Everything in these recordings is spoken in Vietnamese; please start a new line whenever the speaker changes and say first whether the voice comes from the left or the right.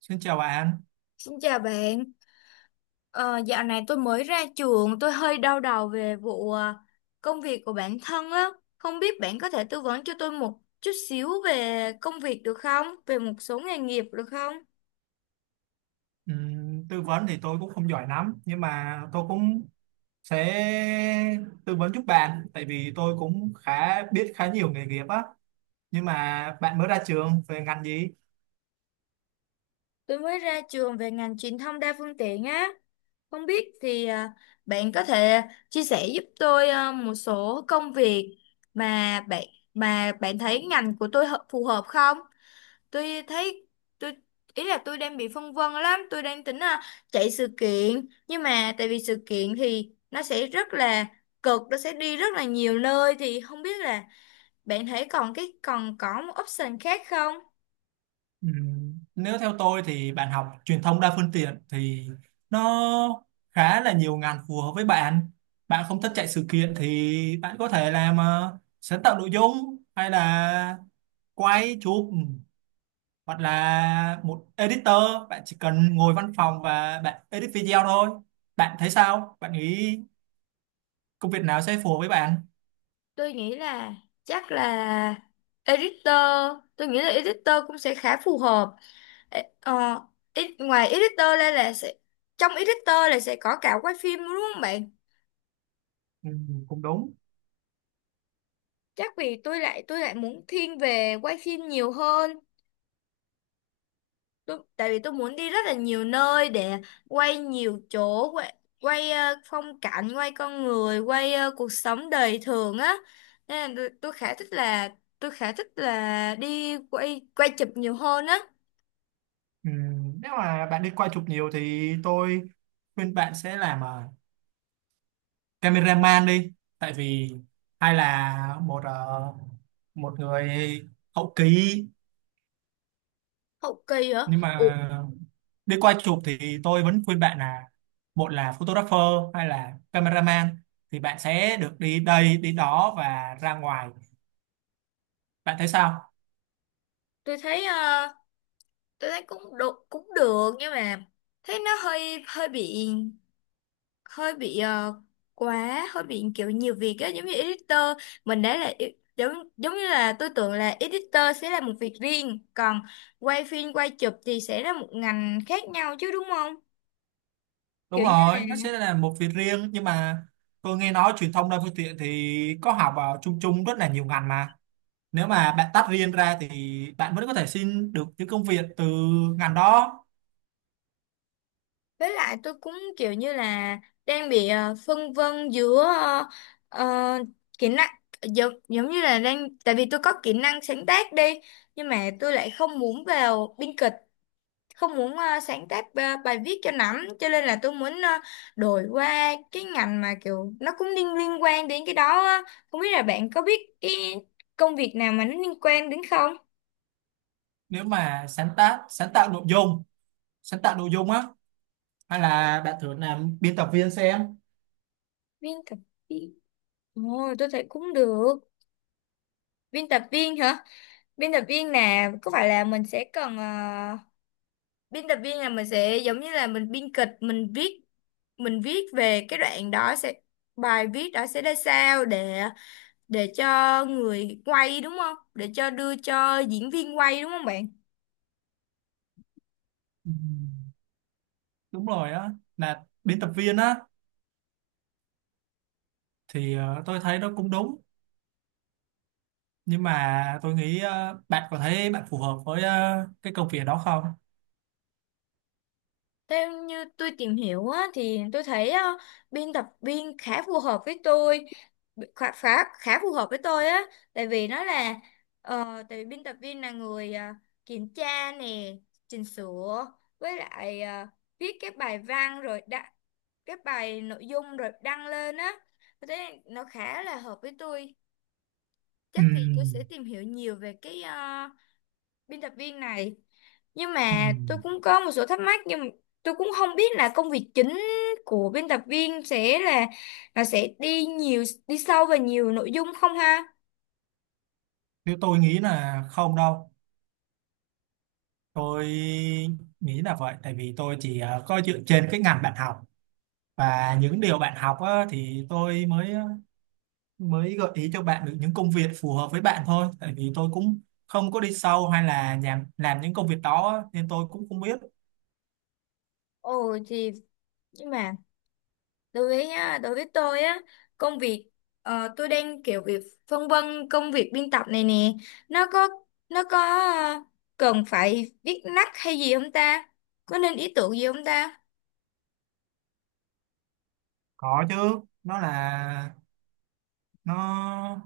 right: Xin chào bạn.
left: Xin chào bạn. Ờ, Dạo này tôi mới ra trường, tôi hơi đau đầu về vụ công việc của bản thân á. Không biết bạn có thể tư vấn cho tôi một chút xíu về công việc được không? Về một số nghề nghiệp được không?
right: Tư vấn thì tôi cũng không giỏi lắm, nhưng mà tôi cũng sẽ tư vấn giúp bạn, tại vì tôi cũng khá biết khá nhiều nghề nghiệp á. Nhưng mà bạn mới ra trường về ngành gì?
left: Tôi mới ra trường về ngành truyền thông đa phương tiện á. Không biết thì bạn có thể chia sẻ giúp tôi một số công việc mà bạn mà bạn thấy ngành của tôi phù hợp không? Tôi thấy tôi Ý là tôi đang bị phân vân lắm, tôi đang tính là chạy sự kiện, nhưng mà tại vì sự kiện thì nó sẽ rất là cực, nó sẽ đi rất là nhiều nơi, thì không biết là bạn thấy còn có một option khác không.
right: Nếu theo tôi thì bạn học truyền thông đa phương tiện thì nó khá là nhiều ngành phù hợp với bạn. Bạn không thích chạy sự kiện thì bạn có thể làm sáng tạo nội dung, hay là quay chụp, hoặc là một editor. Bạn chỉ cần ngồi văn phòng và bạn edit video thôi. Bạn thấy sao, bạn nghĩ công việc nào sẽ phù hợp với bạn?
left: Tôi nghĩ là chắc là editor, tôi nghĩ là editor cũng sẽ khá phù hợp. Ê, ờ, Ngoài editor ra là sẽ có cả quay phim đúng không bạn?
right: Ừ, cũng đúng.
left: Chắc vì tôi lại muốn thiên về quay phim nhiều hơn. Tại vì tôi muốn đi rất là nhiều nơi để quay nhiều chỗ, quay phong cảnh, quay con người, quay cuộc sống đời thường á. Nên là tôi khá thích là tôi khá thích là đi quay quay chụp nhiều hơn á.
right: Ừ, nếu mà bạn đi quay chụp nhiều thì tôi khuyên bạn sẽ làm cameraman đi, tại vì hay là một một người hậu kỳ.
left: Hậu kỳ hả?
right: Nhưng
left: Ủa,
right: mà đi quay chụp thì tôi vẫn khuyên bạn là một là photographer hay là cameraman, thì bạn sẽ được đi đây đi đó và ra ngoài. Bạn thấy sao?
left: tôi thấy tôi thấy cũng được nhưng mà thấy nó hơi hơi bị hơi bị ờ, quá, hơi bị kiểu nhiều việc á, giống như editor. Mình đã là e- giống Giống như là tôi tưởng là editor sẽ là một việc riêng, còn quay phim quay chụp thì sẽ là một ngành khác nhau chứ đúng không?
right: Đúng
left: Kiểu như là
right: rồi, nó sẽ là một việc riêng, nhưng mà tôi nghe nói truyền thông đa phương tiện thì có học vào chung chung rất là nhiều ngành mà. Nếu mà bạn tách riêng ra thì bạn vẫn có thể xin được những công việc từ ngành đó.
left: Với lại tôi cũng kiểu như là đang bị phân vân giữa ờ, kỹ năng. Giống Giống như là đang tại vì tôi có kỹ năng sáng tác đi, nhưng mà tôi lại không muốn vào biên kịch, không muốn sáng tác bài viết cho lắm, cho nên là tôi muốn đổi qua cái ngành mà kiểu nó cũng liên liên quan đến cái đó á. Không biết là bạn có biết cái công việc nào mà nó liên quan đến không?
right: Nếu mà sáng tác sáng tạo nội dung, sáng tạo nội dung á, hay là bạn thử làm biên tập viên xem.
left: Biên tập viên. Ồ, tôi thấy cũng được. Biên tập viên hả? Biên tập viên là có phải là mình sẽ cần biên tập viên là mình sẽ giống như là mình biên kịch, mình viết về cái đoạn đó sẽ bài viết đó sẽ ra sao để cho người quay đúng không? Để cho đưa cho diễn viên quay đúng không bạn?
right: Ừ. Đúng rồi á, là biên tập viên á thì tôi thấy nó cũng đúng, nhưng mà tôi nghĩ bạn có thấy bạn phù hợp với cái công việc đó không?
left: Theo như tôi tìm hiểu á, thì tôi thấy biên tập viên khá phù hợp với tôi, khá phù hợp với tôi á, tại vì nó là tại vì biên tập viên là người kiểm tra nè, chỉnh sửa, với lại viết các bài văn rồi đăng, các bài nội dung rồi đăng lên á, thế nó khá là hợp với tôi. Chắc thì tôi sẽ
right: Ừm,
left: tìm hiểu nhiều về cái biên tập viên này. Nhưng mà tôi
right: ừm.
left: cũng có một số thắc mắc, nhưng mà tôi cũng không biết là công việc chính của biên tập viên sẽ là sẽ đi nhiều đi sâu vào nhiều nội dung không ha?
right: Nếu tôi nghĩ là không đâu, tôi nghĩ là vậy, tại vì tôi chỉ có dựa trên cái ngành bạn học và những điều bạn học á, thì tôi mới mới gợi ý cho bạn được những công việc phù hợp với bạn thôi, tại vì tôi cũng không có đi sâu hay là làm những công việc đó á, nên tôi cũng không biết.
left: Ồ thì nhưng mà đối với á, đối với tôi á, công việc tôi đang kiểu việc phân vân công việc biên tập này nè, nó có nó có cần phải viết lách hay gì không ta? Có nên ý tưởng gì không ta?
right: Có chứ, nó là nó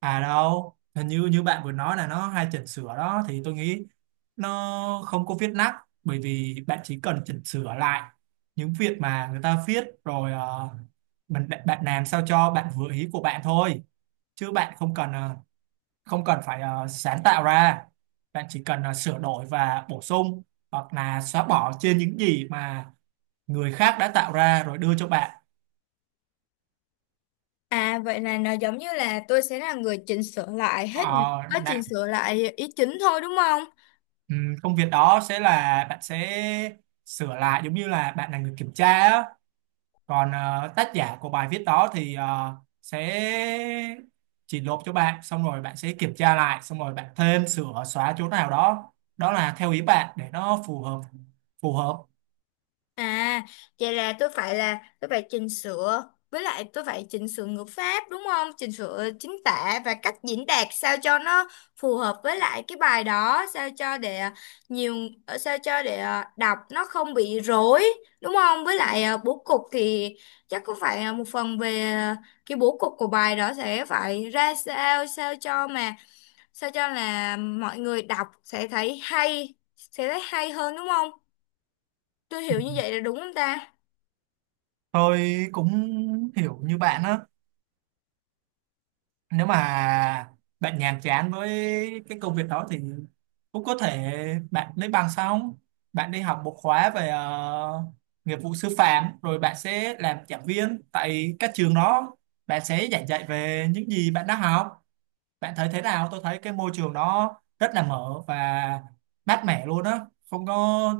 right: à đâu, hình như như bạn vừa nói là nó hay chỉnh sửa đó, thì tôi nghĩ nó không có viết nát, bởi vì bạn chỉ cần chỉnh sửa lại những việc mà người ta viết rồi mình bạn, bạn làm sao cho bạn vừa ý của bạn thôi, chứ bạn không cần không cần phải sáng tạo ra. Bạn chỉ cần sửa đổi và bổ sung hoặc là xóa bỏ trên những gì mà người khác đã tạo ra rồi đưa cho bạn.
left: À, vậy là nó giống như là tôi sẽ là người chỉnh sửa lại hết những
right: Ờ,
left: có chỉnh sửa lại ý chính thôi đúng không?
right: Công việc đó sẽ là bạn sẽ sửa lại, giống như là bạn là người kiểm tra á. Còn tác giả của bài viết đó thì sẽ chỉ nộp cho bạn, xong rồi bạn sẽ kiểm tra lại, xong rồi bạn thêm sửa xóa chỗ nào đó, đó là theo ý bạn để nó phù hợp, phù hợp.
left: À, vậy là tôi phải chỉnh sửa, với lại tôi phải chỉnh sửa ngữ pháp đúng không? Chỉnh sửa chính tả và cách diễn đạt sao cho nó phù hợp với lại cái bài đó, sao cho để nhiều sao cho để đọc nó không bị rối đúng không? Với lại bố cục thì chắc cũng phải một phần về cái bố cục của bài đó sẽ phải ra sao, sao cho mà sao cho là mọi người đọc sẽ thấy hay, sẽ thấy hay hơn đúng không? Tôi hiểu như vậy là đúng không ta?
right: Tôi cũng hiểu như bạn á. Nếu mà bạn nhàm chán với cái công việc đó thì cũng có thể bạn lấy bằng xong, bạn đi học một khóa về nghiệp vụ sư phạm, rồi bạn sẽ làm giảng viên tại các trường đó. Bạn sẽ giảng dạy về những gì bạn đã học. Bạn thấy thế nào? Tôi thấy cái môi trường đó rất là mở và mát mẻ luôn á, không có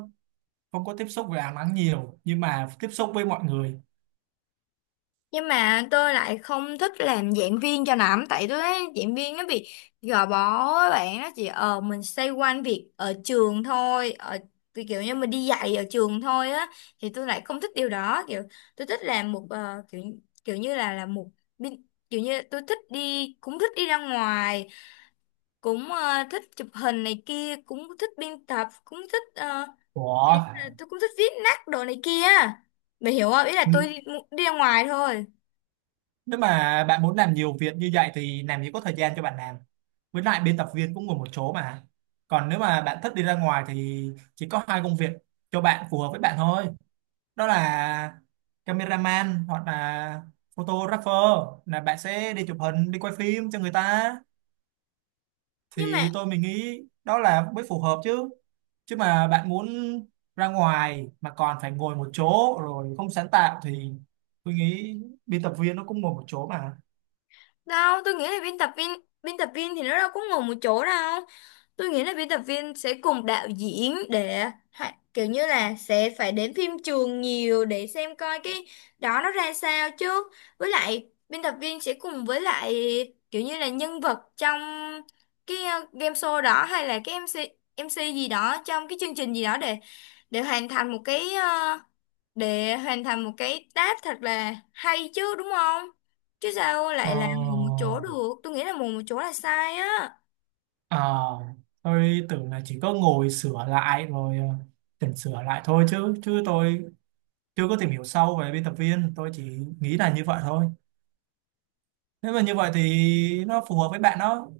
right: không có tiếp xúc với ánh nắng nhiều, nhưng mà tiếp xúc với mọi người.
left: Nhưng mà tôi lại không thích làm giảng viên cho lắm, tại tôi thấy giảng viên nó bị gò bó á bạn, nó chỉ ờ mình xoay quanh việc ở trường thôi, ở thì kiểu như mình đi dạy ở trường thôi á, thì tôi lại không thích điều đó. Kiểu tôi thích làm một kiểu kiểu như là một bin- kiểu như tôi thích đi, cũng thích đi ra ngoài, cũng thích chụp hình này kia, cũng thích biên tập, cũng thích
right: Ủa?
left: tôi cũng thích viết nát đồ này kia. Mày hiểu không, ý là tôi đi, đi ra ngoài thôi.
right: Nếu mà bạn muốn làm nhiều việc như vậy thì làm gì có thời gian cho bạn làm. Với lại biên tập viên cũng ngồi một chỗ mà. Còn nếu mà bạn thích đi ra ngoài thì chỉ có hai công việc cho bạn phù hợp với bạn thôi. Đó là cameraman hoặc là photographer, là bạn sẽ đi chụp hình, đi quay phim cho người ta.
left: Nhưng mà
right: Thì tôi mình nghĩ đó là mới phù hợp chứ. Chứ mà bạn muốn ra ngoài mà còn phải ngồi một chỗ rồi không sáng tạo thì tôi nghĩ biên tập viên nó cũng ngồi một chỗ mà.
left: đâu, tôi nghĩ là biên tập viên thì nó đâu có ngồi một chỗ đâu. Tôi nghĩ là biên tập viên sẽ cùng đạo diễn để kiểu như là sẽ phải đến phim trường nhiều để xem coi cái đó nó ra sao chứ. Với lại biên tập viên sẽ cùng với lại kiểu như là nhân vật trong cái game show đó, hay là cái MC MC gì đó trong cái chương trình gì đó, để hoàn thành một cái để hoàn thành một cái task thật là hay chứ đúng không? Chứ sao
right: Ờ,
left: lại là ngồi một chỗ được? Tôi nghĩ là ngồi một chỗ là sai á.
right: ờ, tôi tưởng là chỉ có ngồi sửa lại rồi chỉnh sửa lại thôi, chứ chứ tôi chưa có tìm hiểu sâu về biên tập viên, tôi chỉ nghĩ là như vậy thôi. Nếu mà như vậy thì nó phù hợp với bạn đó.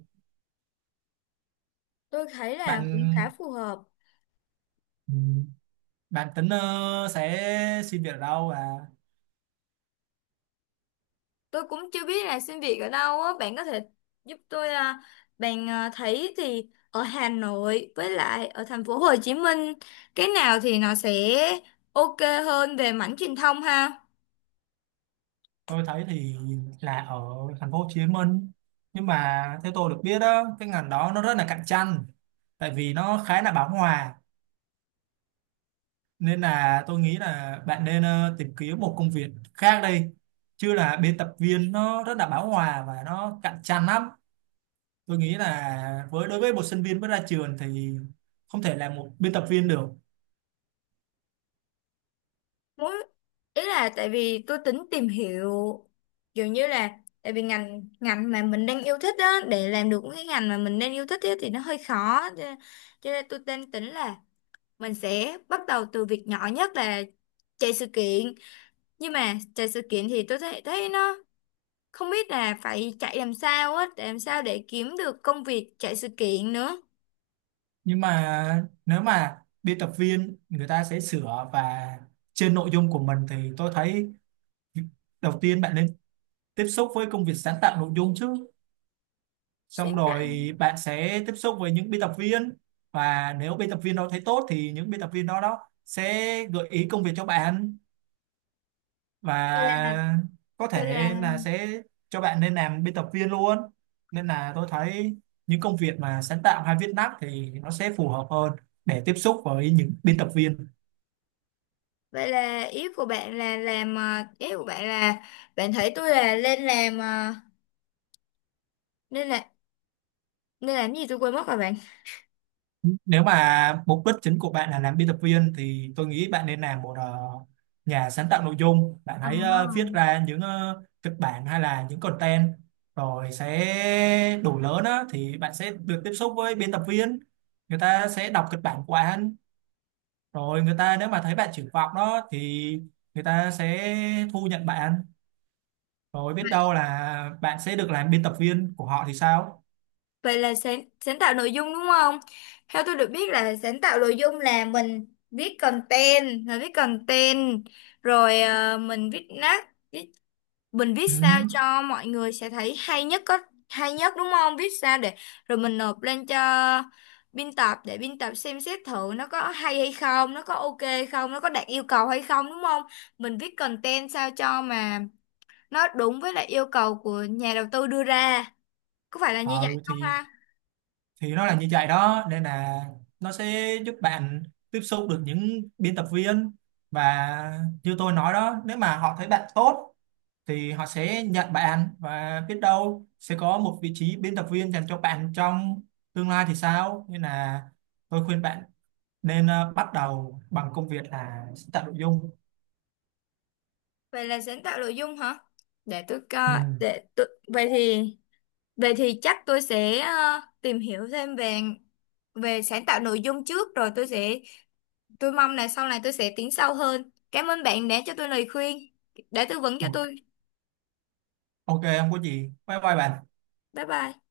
left: Tôi thấy là cũng khá
right: Bạn,
left: phù hợp.
right: ừ, bạn tính sẽ xin việc ở đâu và
left: Tôi cũng chưa biết là xin việc ở đâu á. Bạn có thể giúp tôi à, bạn à, thấy thì ở Hà Nội với lại ở thành phố Hồ Chí Minh cái nào thì nó sẽ ok hơn về mảng truyền thông ha?
right: tôi thấy thì là ở thành phố Hồ Chí Minh. Nhưng mà theo tôi được biết đó, cái ngành đó nó rất là cạnh tranh, tại vì nó khá là bão hòa, nên là tôi nghĩ là bạn nên tìm kiếm một công việc khác đây, chứ là biên tập viên nó rất là bão hòa và nó cạnh tranh lắm. Tôi nghĩ là với đối với một sinh viên mới ra trường thì không thể làm một biên tập viên được.
left: Muốn ý là tại vì tôi tính tìm hiểu kiểu như là tại vì ngành ngành mà mình đang yêu thích á, để làm được cái ngành mà mình đang yêu thích á, thì nó hơi khó cho nên tôi đang tính là mình sẽ bắt đầu từ việc nhỏ nhất là chạy sự kiện. Nhưng mà chạy sự kiện thì tôi thấy thấy nó không biết là phải chạy làm sao á, để làm sao để kiếm được công việc chạy sự kiện nữa.
right: Nhưng mà nếu mà biên tập viên người ta sẽ sửa và trên nội dung của mình thì tôi thấy đầu tiên bạn nên tiếp xúc với công việc sáng tạo nội dung chứ, xong
left: Sáng tạo
right: rồi bạn sẽ tiếp xúc với những biên tập viên. Và nếu biên tập viên đó thấy tốt thì những biên tập viên đó đó sẽ gợi ý công việc cho bạn, và có
left: vậy
right: thể
left: là
right: là sẽ cho bạn nên làm biên tập viên luôn. Nên là tôi thấy những công việc mà sáng tạo hay viết lách thì nó sẽ phù hợp hơn để tiếp xúc với những biên tập viên.
left: vậy là ý của bạn là làm ý của bạn là bạn thấy tôi là lên làm nên là nên làm cái gì tôi quên mất rồi bạn.
right: Nếu mà mục đích chính của bạn là làm biên tập viên thì tôi nghĩ bạn nên làm một nhà sáng tạo nội dung. Bạn
left: Ờ.
right: hãy viết ra những kịch bản hay là những content, rồi sẽ đủ lớn á thì bạn sẽ được tiếp xúc với biên tập viên. Người ta sẽ đọc kịch bản của anh, rồi người ta nếu mà thấy bạn triển vọng đó thì người ta sẽ thu nhận bạn, rồi biết đâu là bạn sẽ được làm biên tập viên của họ thì sao?
left: Vậy là sáng tạo nội dung đúng không? Theo tôi được biết là sáng tạo nội dung là mình viết content, là viết content, rồi mình viết nát, mình viết
right: Ừ.
left: sao cho mọi người sẽ thấy hay nhất hay nhất đúng không? Viết sao để rồi mình nộp lên cho biên tập để biên tập xem xét thử nó có hay hay không, nó có ok hay không, nó có đạt yêu cầu hay không đúng không? Mình viết content sao cho mà nó đúng với lại yêu cầu của nhà đầu tư đưa ra. Có phải là như
right: Ờ,
left: vậy không
right: thì
left: ha?
right: thì nó là như vậy đó, nên là nó sẽ giúp bạn tiếp xúc được những biên tập viên. Và như tôi nói đó, nếu mà họ thấy bạn tốt thì họ sẽ nhận bạn, và biết đâu sẽ có một vị trí biên tập viên dành cho bạn trong tương lai thì sao. Nên là tôi khuyên bạn nên bắt đầu bằng công việc là sáng tạo nội dung.
left: Vậy là sáng tạo nội dung hả? Để tôi
right: Ừ.
left: coi, để tôi... Vậy thì chắc tôi sẽ tìm hiểu thêm về về sáng tạo nội dung trước, rồi tôi mong là sau này tôi sẽ tiến sâu hơn. Cảm ơn bạn đã cho tôi lời khuyên, đã tư vấn cho tôi.
right: Ok, không có gì, bye bye bạn.
left: Bye bye.